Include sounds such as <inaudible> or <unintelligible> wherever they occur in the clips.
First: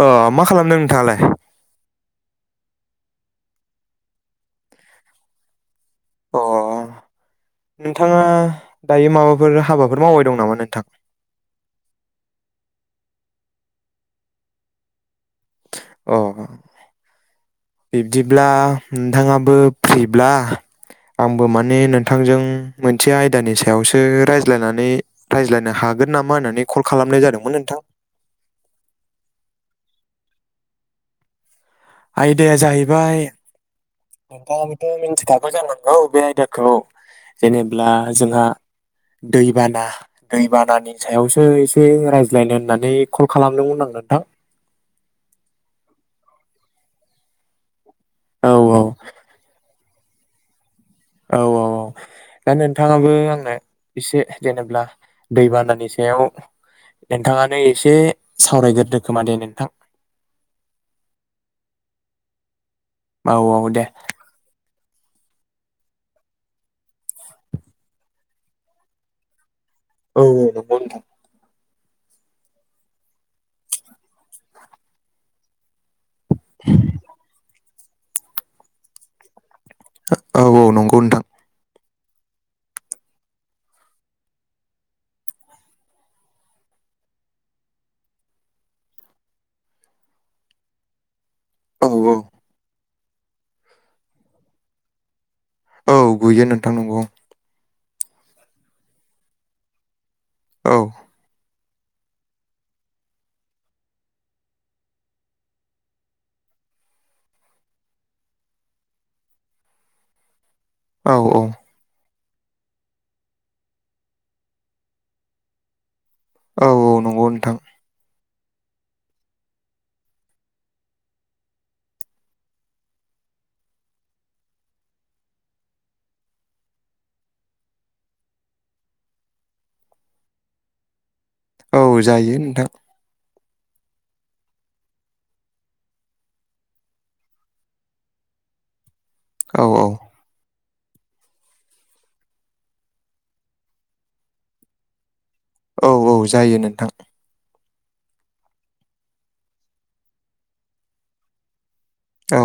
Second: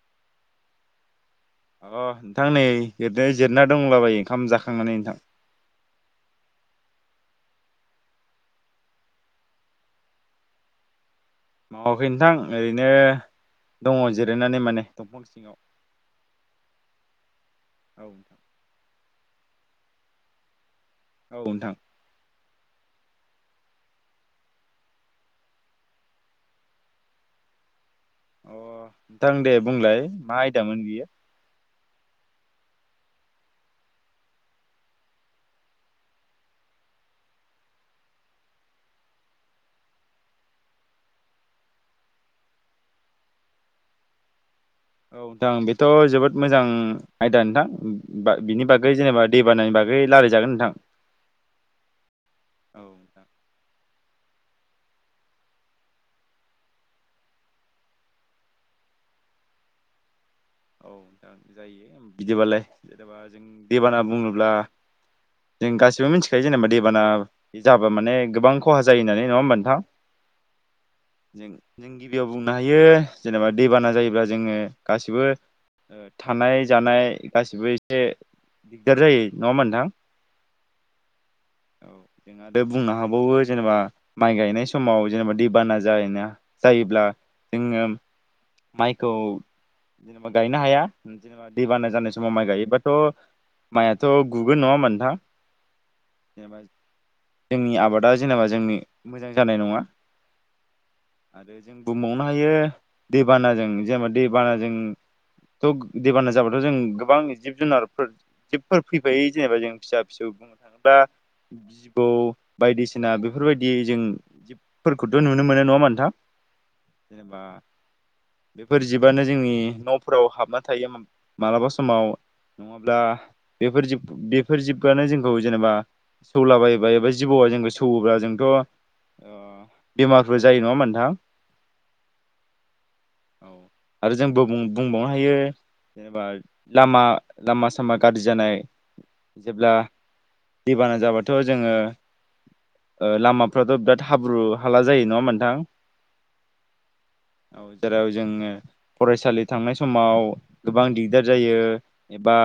अ मा खालामदों नोंथाङालाय? अ नोंथां नै ओरैनो जिरायना दंला बायो ओंखाम जाखांनानै नोंथां। अ नोंथाङा दायो माबाफोर हाबाफोर मावबाय दं नामा नोंथां? मावाखै नोंथां ओरैनो दङ जिरायनानै माने दंफां सिङाव। अ औ नोंथां बिब्दिब्ला नोंथाङा बो फ्रिब्ला औ आंबो नोंथां माने नोंथांजों मोनसे आयदानि सायावसो रायज्लायनानै रायज्लायनो हागोन नामा होननानै कल खालामनाय जादोंमोन नोंथां? अ नोंथां दे बुंलाय मा आयदामोन बियो? आयदाया जाहैबाय नोंथाङाबोथ' मिन्थिखागौ जानांगौ बे आयदाखौ जेनेब्ला जोंहा दैबाना दैबानानि सायावसो एसे रायज्लायनो होननानै कल खालामदोंमोन आं नोंथां। औ नोंथां बेथ' जोबोद मोजां आयदा नोंथां। बा औ बिनि बागै जेनेबा दै बानानि बा गै लायराय जागोन नोंथां। औ औ औ दा औ नोंथाङाबो नोंथां आंनो एसे जेनेब्ला दैबानानि सायाव नोंथाङानो एसे सावरायग्रोदो खोमा दे नोंथां। औ जागोन जायो बिदिबालाय। जेनेबा औ जों औ दे देबाना बुङोब्ला जों गासिबो मिन्थिखायो जेनेबा दैेबाना जाबा माने गोबां खहा जायो होननानै नङा होमबा नोंथां? औ औ नंगौ नोंथां। जों जों गिबियाव बुंनो हायो जेनेबा दैबाना जायोब्ला जोङो गासिबो ओ थानाय जानाय गासिबो एसे दिगदार जायो। नङा होमबा नोंथां औ औ नंगौ नोंथां। औ जों आरो बुंनो हाबावो जेनेबा माइ गायनाय समाव जेनेबा दैबाना जायोना जायोब्ला जोङो माइखौ जेन हुदायैनो हाया जनेबा दै औ बाना औ जानाय समाव माइ गायो बाट थ माइयाथ गुगोन नङाहोमबा नोंथां औ गुयो नोंथां नंगौ बादा जेनेबा जोंनि मोजां जानाय नङा औ बे जों बुंबावनो हायो दैबानाजों जेनेबा दैबानाजों थ' दैबाना जाबाथ' जों गोबां जिब जुनारफोर जिबफोर फैफायो जेनेबा जों फिसा फिसौ बा औ औ जिबौ बायदिसिना बेफोरबायदि जों जिबफोरखौथ' नुनो मोनो नङा होमबा नोंथां औ औ नंगौ जेनेबा नोंथां बेफोर जिबआनो जोंनि न'फ फोराव हाबना थायो मालाबा समाव नङाब्ला बेफोर जिब बेफोर जिबआनो जोंखौ जेनेबा सौलाबायोबा एबा जिबौआ जोंखौ सौवोबा जोंथ' बेमारफोर जायो नङा मोनानथां औ जायो नोंथां औ आरो जोंबो बुं बुंबावनो हायो जेनेबा लामा लामा सामा गाज्रि जानाय औ जेब्ला औ दैबाना जाबाथ' जोङो ओ लामाफ्राथ' बिराद हाब्रु हाला जायो नङा होम औ औ जायो नोंथां औ जेराव जोङो फरायसालि थांनाय समाव गोबां दिगदार जायो एबा औ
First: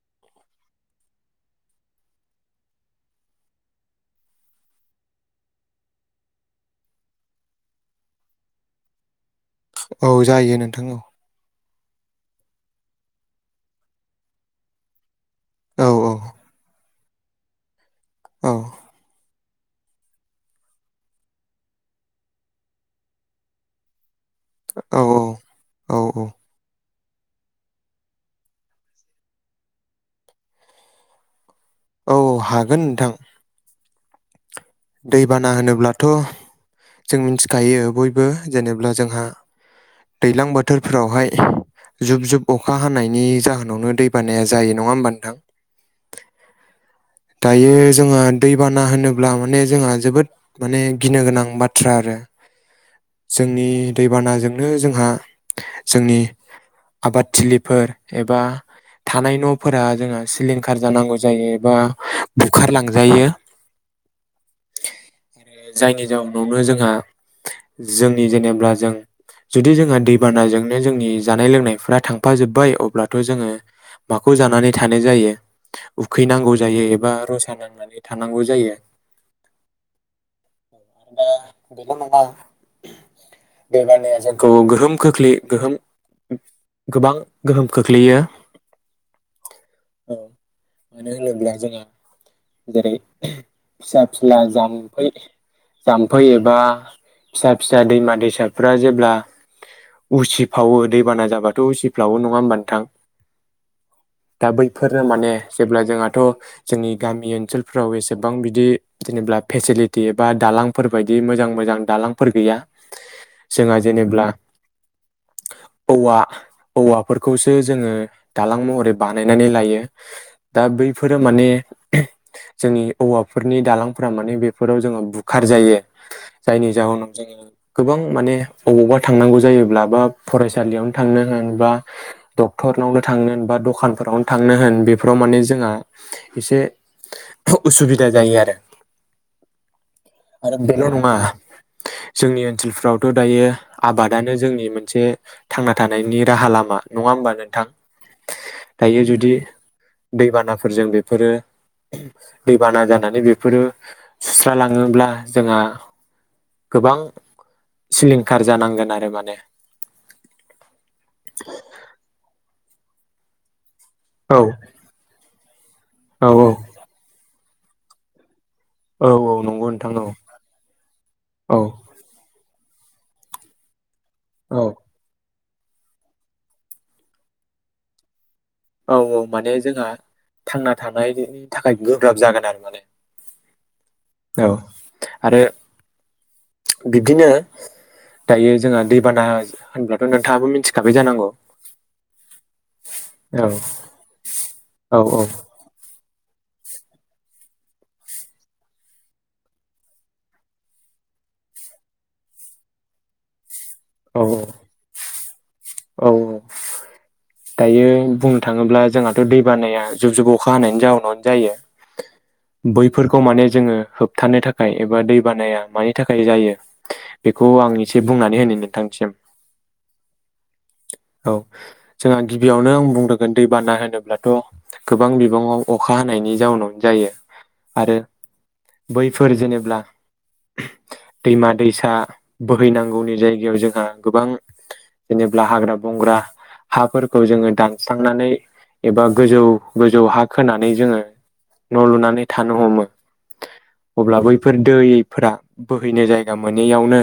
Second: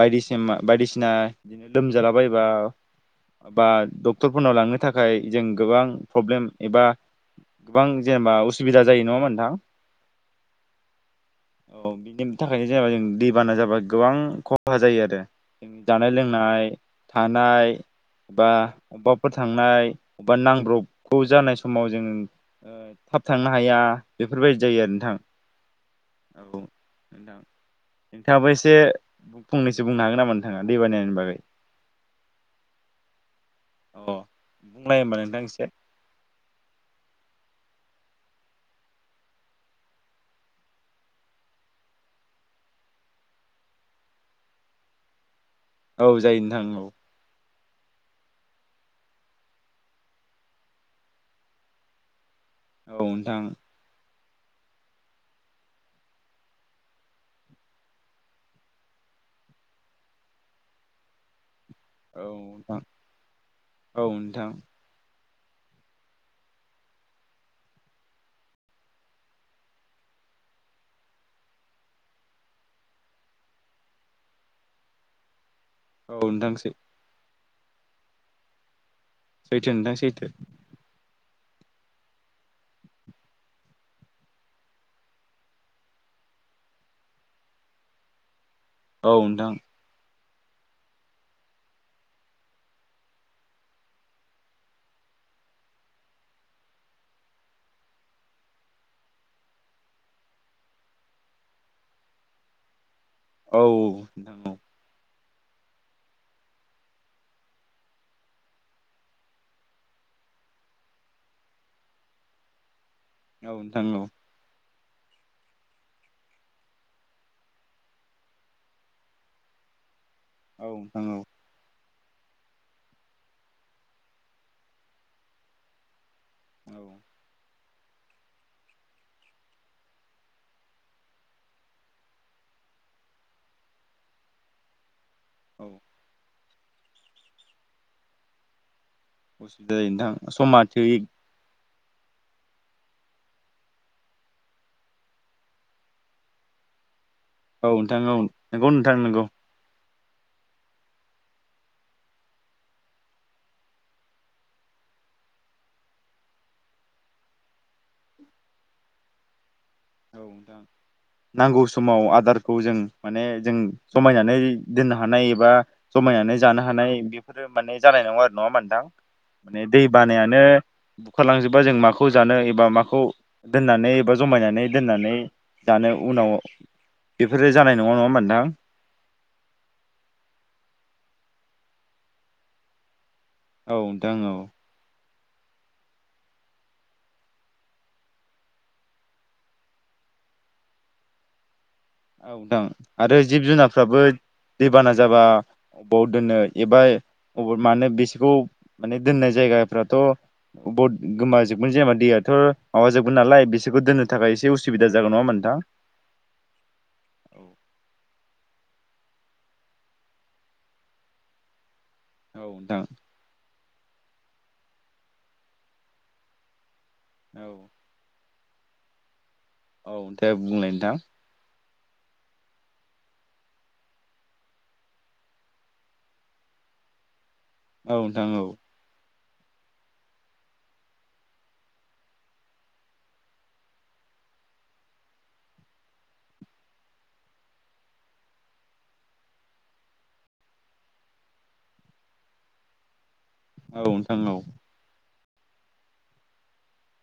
बायदिसिबा बायदिसिना बिदिनो लोमजालाबायायोबा बा डक्टरफोरनाव लांनो थाखाय जों गोबां प्रब्लेम एबा गोबां जेनेबा उसुबिदा जायो नङा मोन नोंथां औ जायो नोंथां औ औ बिनि थाखायनो जेनबा जों दैबाना जाबा गोबां खहा जायो आरो जों औ जानाय लोंनाय थानाय बा औ अबाब फोर थांनाय अबबा नांब्रबगौ जानाय समाव जोङो ओ थाब थांनो हाया बेफोरबायदि जायो आरो नोंथां औ नोंथां नोंथाङाबो एसे फंनैसो बुंनो हागोन नामा नोंथाङा दै बानायनि बागै औ औ हागोन नोंथां अ बुंलाय होमबा दै नोंथां बाना एसे होनोब्लाथ' जों मिथिखायो बय बो जेनेब्ला जोंहा दैज्लां बोथोरफोरावहाय जुब जुब अखा हानायनि जाहोनावनो दै बानाया जायो नङा होमबा नोंथां औ जायो नोंथां औ दायो जोङो दैबाना होनोब्ला माने जोंहा जोबोद माने गिनो गोनां बाथ्रा आरो <inaudible> जोंनि दै बानाजोंनो जोंहा जोंनि आबादथिलिफोर एबा थानाय न'फोरा जोंहा सिलिंखार जानांगौ जायो एबा औ नोंथां बुखारलांजायो औ नोंथां जायनि जाउनावनो जोंहा जोंनि जेनेबा जों जुदि जोंहा दैबानाजोंनो जोंनि जानाय लोंनायफ्रा थांफाजोबबाय अब्लाथ' जोङो माखौ जानानै थानाय जायो औ नोथांसै ओ रसा नांनानै थानांगौ जायो सैथो नोंथां सैथो दा बेल नङा दैबानाया जोंखौ गोहोम खोख्लैयो गोहोम गोबां गोहोम खोख्लैयो औ नोंथां <inaudible> जोङो जेरै फिसा फिला जामफै जाम्फै एबा फिसा फिसा दैमा दैसाफ्रा जेब्ला उसिफावो दैबाना जाबाथ उसिफ्लावो नङा होमबानोथां? औ नोंथां <inaudible> औ दा बैफोरो माने जेब्ला जोंहाथ जोंनि गामि ओनसोलफोराव एसेबां बिदि जेनेबा फेसिलिटि एबा दालांफोर बायदि मोजां मोजां दालांफोर गैया जोंहा नोंथां औ जेनेब्ला <inaudible> औवा औवाफोरखौसो जोङो दालां महरै बानायनानै लायो। दा औ नोंथां औ <unintelligible> जोंनि औाफोरनि दालांफोरा मान बेफोराव जोङो बुखार जायो जायनि औ जाहोनाव जोङो गोबां माने अबावबा थांनांगौ जायोब्ला बा फरायसालियावनो थांनो होन बा डक्टरनावनो थांनो होन बा दखानफोरावनो थांनो होन बे बेफोराव माने औ जोंहा एसे उसुबिदा जायो आरो आरो बेल' नङा <unintelligible> जोंनि ओनसोलफ्रावथ दायो आबादानो जोंनि मोनसे थांना थानायनि राहा लामा नङा होमबा नोंथां औ औ नंगौ नोंथां दायो नंगौ जुदि दै बाना फोरजों बेफोरो दैबाना जानानै बेफोरो सुस्रालाङोब्ला जोंहा गोबां सिलिंखार जानांगोन आरो माने <inaudible> नांगौ समाव आदार खौ जों माने जों औ खमायनानै दोननो हानाय एबा औ जमायनानै जानो हानाय बेफोरो माने जानाय नङा आरो नङामोन नोंथां औ औ माने नंगौ दै नोंथां औ बानायानो बुखारलांजोबा जों औ माखौ जानो बा माखौ दोननानै एबा औ जमायनानै दानो उनाव बेफोरो जानाय नङा नङा होमबा नोंथां? औ औ माने जोंहा थांना थानायनि थाखाय गोब्राब जागोन आरो माने औ नोंथां औ। आरो बिब्दिनो दायो जोंहा दैबाना होनब्लाथ नोंथाङाबो मिथिखाबाय जानांगौ। औ नोंथां। आरो जिब औ जुनारफ्राबो दैबाना औ जाबा बबाव दोननो एबा अब मानो बिसोरखौ माने दोननाय जायगाफ्राथ बबबाव गोमाजोबगोन जेनेबा दैयाथ माबाजोबगोन नालाय बिसोर खौ दोननो औ थाखाय एसे उसुबिदा जागोन नंङा होनबा नोंथां औ <inaudible> दायो बुं नो थांङोब्ला जोंहाथ' दै बानाया जुब जुब अखा हानायनि जााहोनावनो जायो नोंथां? औ नोंथां बैफोरखौ माने जोंङो होबथानो थाखाय थाखाय एबा दै बानाया मानि थाखाय जायो बेखौ आं एसे बुंनानै होनि नोंथांसिम औ दे दे बुंलाय नोंथां औ जोंहा गिबियावनो आं बुंग्रुगोन दैबाना होनोब्लाथ गोबां बिबांङाव अखा हानायनि जाउनावनो जायो। औ नोंथां औ फोर जेनेब्ला दैमा दैसा बोहैनांगौनि जायगायाव जोंहा गोबां जेनेबब्ला हाग्रा बंग्रा हाफोरखौ जोङो दानस्रांनानै एबा गोजौ गोजौ हा खोनानै जोङो न लुनानै थानो हमो नोंथां अब्ला औ बैफोर दै फोरा बोहैनो जायगा मोनैयावनो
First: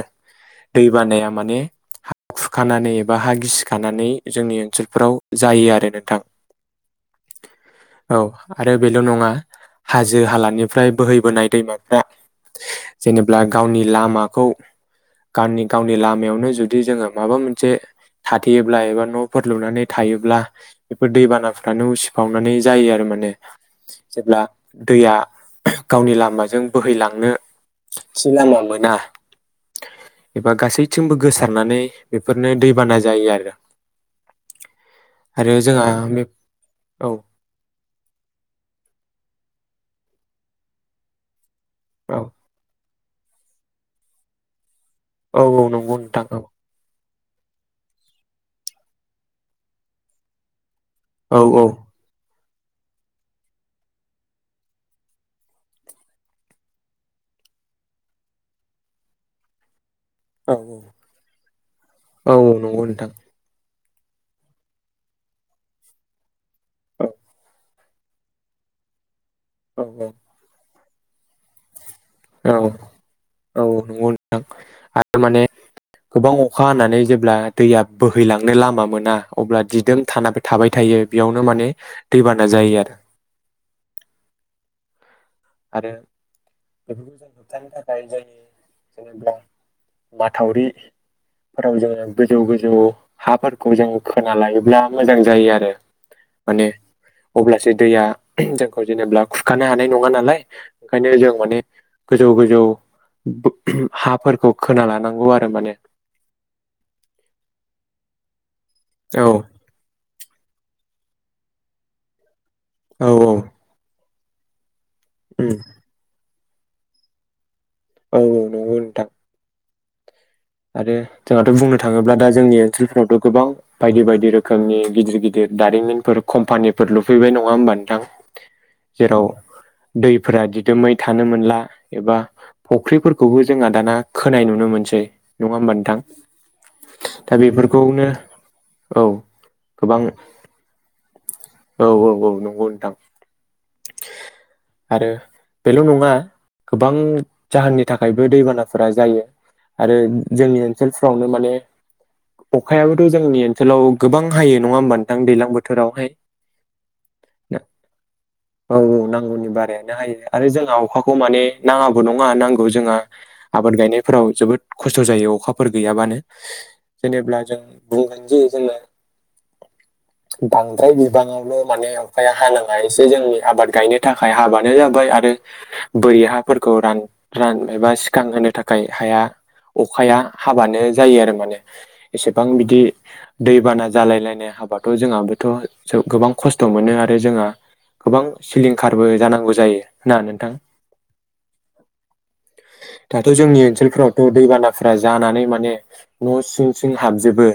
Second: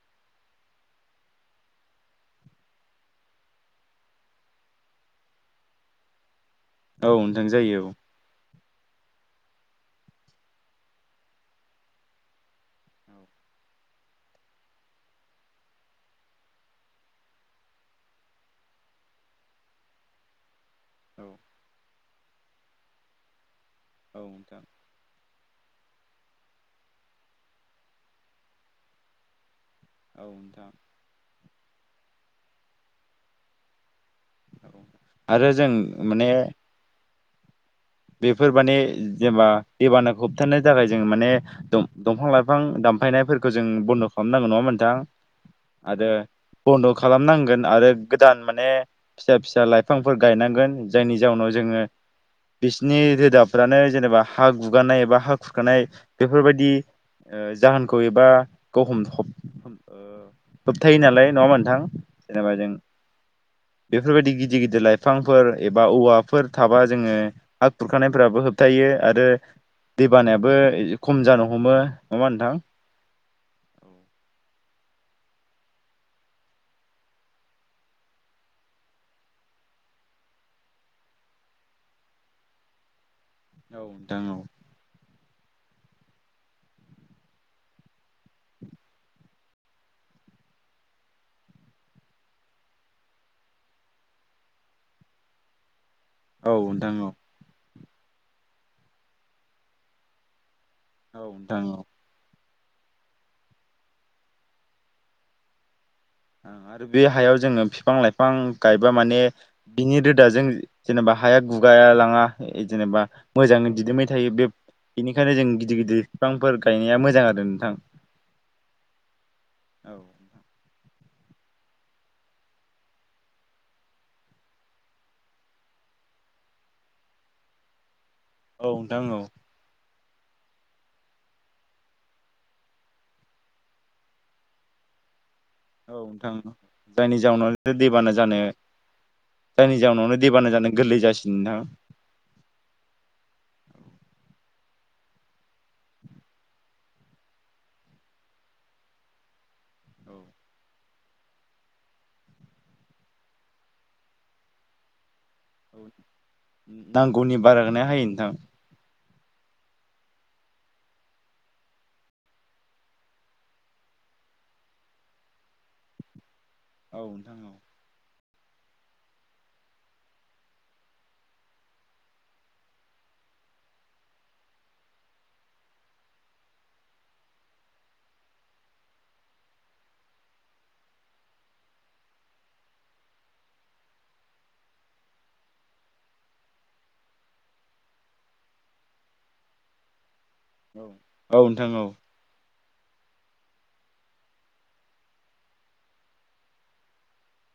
दै बानाया माने हा खुर खानानै एबा हा गिसि खानानै जोंनि ओनसोलफोराव जायो आरो नोंथां औ नोंथां जायो औ आरो बेल नङा हाजो हालानिफ्राय बोहैबोनाय दैमाफ्रा औ जेनेब्ला गावनि लामाखौ गावनि गावनि लामायावनो जुदि जोङो माबा मोनसे थाथेयोब्ला एबा न'फोर लुनानै थायोब्ला बेफोर औ दैबानाफ्रानो उ सिफावनानै जायो आरो माने। औ जेब्ला नोंथां दैया <unintelligible> गावनि लामाजों बोहैलांनो थि लामा मोना औ एबा नोंथां औ गासैथिंबो गोसा रनानै बेफोरनो दैबाना जायो आरो आरो जों जोंहा बे माने औ बेफोर माने जेनेबा दैबानाखौ होबथानो थाखाय जों माने औ दंफां लाइफां दामफां यनायफोरखौ जों बन्द खालामनांगौ नंङा होनबा नोंथां औ औ नंगौ आरो नोंथां औ बन्द' खालामनांगोन आरो गोदान माने फिसा फिसा लाइफांफोर गायनांगोन। जायनि औ जाउनाव औ जोङो बिसोरनि रोदाफ्रानो जेनेबा हा गुगारनाय एबा हा खुरखानाय बेफोरबायदि जाहोनखौ एबा हम औ फोबथायो नालाय नङा मोनथां औ जेनेबा जों नंगौ नोंथां बेफोरबायदि गिदिर गिदिर लाइफांफोर एबा औवा फोर थाबा जोङो औ हग खुरखानायफोराबो होबथायो आरो दै औ बानायाबो खम जानो हमो नङा औ नोंथां? औ नंगौ थारमाने गोबां अखा हानानै जेब्ला दैया बोहैलांनो लामा मोना अब्ला दिदों थाना थाबाय थायो बेयावनो माने दैबाना जायो आरो औ नोंथां औ आरो बेफोरखौ जों होबथानो थाखाय जोंनि जेनेबा माथावरिफोराव जोङो गोजौ गोजौ हाफोरखौ जों खोना लायोब्ला मोजां जायो आरो औ माने नोंथां औ अब्लासो दैया जोंखौ जेनेबा खुरखानो हानाय नङा नालाय ओंखायनो औ जों बे नोंथां औ गोजौ गोजौ हाफोरखौ खोना लानांगौ आरो माने आरो बे हायाव जोङो बिफां लाइफां गायबा माने औ बिनि दाजों जेनेबा हाया गुगा लाङा जेनेबा औ मोजाङै दिदबाय थ थायो बे बेनिखायनो जों उम गिदिर गिदिर बिफांफोर गायनाया मोजां आरो नोंथां औ नंगौ नोंथां औ आरो जोंहाथ' बुंनो थाङोब्ला दा जोंनि ओनसोलफोरावथ' गोबां बायदि बायदि रोखोमनि गिदिर गिदिर दारिमिनफोर कम्पानिफोर लुफैबाय नङा होमबा नोंथां औ नोंथां औ जेराव दैफोरा दिदोमै थानो मोनला एबा फुख्रिफोरखौबो जोंहा दाना खोनाय नुनो मोनसै नङा होमबा औ नोंथां जायनि दा जाउनाव बेफोरखौनो दैबाना जानो औ जायनि गोबां जाउनावनो दैबाना जानो गोरलै जासिनो नोंथाङा औ औ औ नंगौ नोंथां आरो बेल' नङा गोबां जाहोननि थाखायबो दैबानाफोरा जायो आरो जोंनि ओनसोलफ्रावनो माने अखायाबोथ' जोंनि ओनसोलाव गोबां हायो नङा होमबा नोंथां दैज्लां औ बोथोरावहाय नांगौनि बारा हायो नोंथां। <unintelligible> बारायनो हायो आरो जोंहा अखाखौ माने नाङाबो नङा नांगौ जोंहा आबाद गायनायफ्राव जोबोद खस्थ' खस्थ' जायो अखाफोर गैयाबानो औ नोंथां जेनेब्ला औ जों <unintelligible> जे जोङो बांद्राय बिबाङावनो माने अखाया हानाङा एसे जोंनि आबाद गायनो थाखाय हाबानो जाबाय आरो बोरि हाफोरखौ रान -रान एबा सिखां होनो थाखाय हाया अखाया हाबानो जायो आरो माने एसेबां बिदि दैबाना जालाय लायनाय हाबाथ' जोंहाबोथ' गोबां खस्थ' मोनो आरो जोंहा गोबां सिलिंखारबो जानांगौ जायो। ना नोंथां औ -औ नोंथां औ। दाथ' जोंनि ओनसोलफोरावथ' दैबाना <unintelligible> जानानै माने न' सिं सिं हाबजोबो।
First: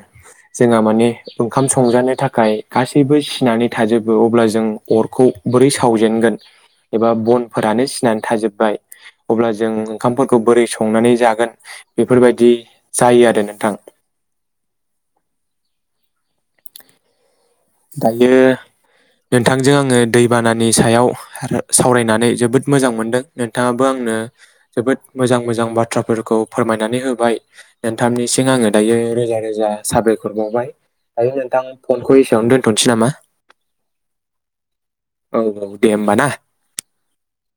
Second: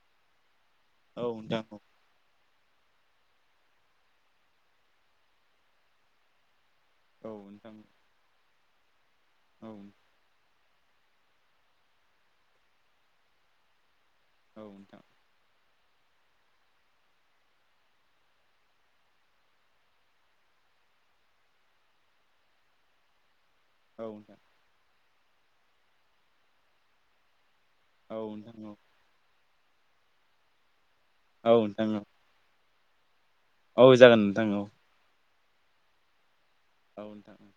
जोंहा माने औ ओंखाम नोंथां संजानो थाखाय गासैबो सिनानै थाजोबो अब्ला जों अरखौ बोरै सावजेनगोन। एबा औ नोंथां बनफोरानो सिनानै थाजोबबाय अब्ला औ जों ओंखामफोरखौ बोरै <unintelligible> संनानै जागोन। बेफोरबायदि जायो आरो नोंथां। औ नोंथां। दायो नोंथांजों आङो दैबानानि सायाव सावरायनानै जोबोद मोजां मोनदों। नोंथाङाबो औ आंनो नोंथां जोबोद मोजां -मोजां बाथ्राफोरखौ फोरमायनानै होबाय। औ नोंथांनिसिम आङो नोंथां दायो रोजा -रोजा साबायखर बावबाय। दायो औ नोंथां फनखौ एसेयावनो दोन <unintelligible> नामा? औ जागोन नोंथां औ। औ -औ दे होम्बा ना? औ नोथां।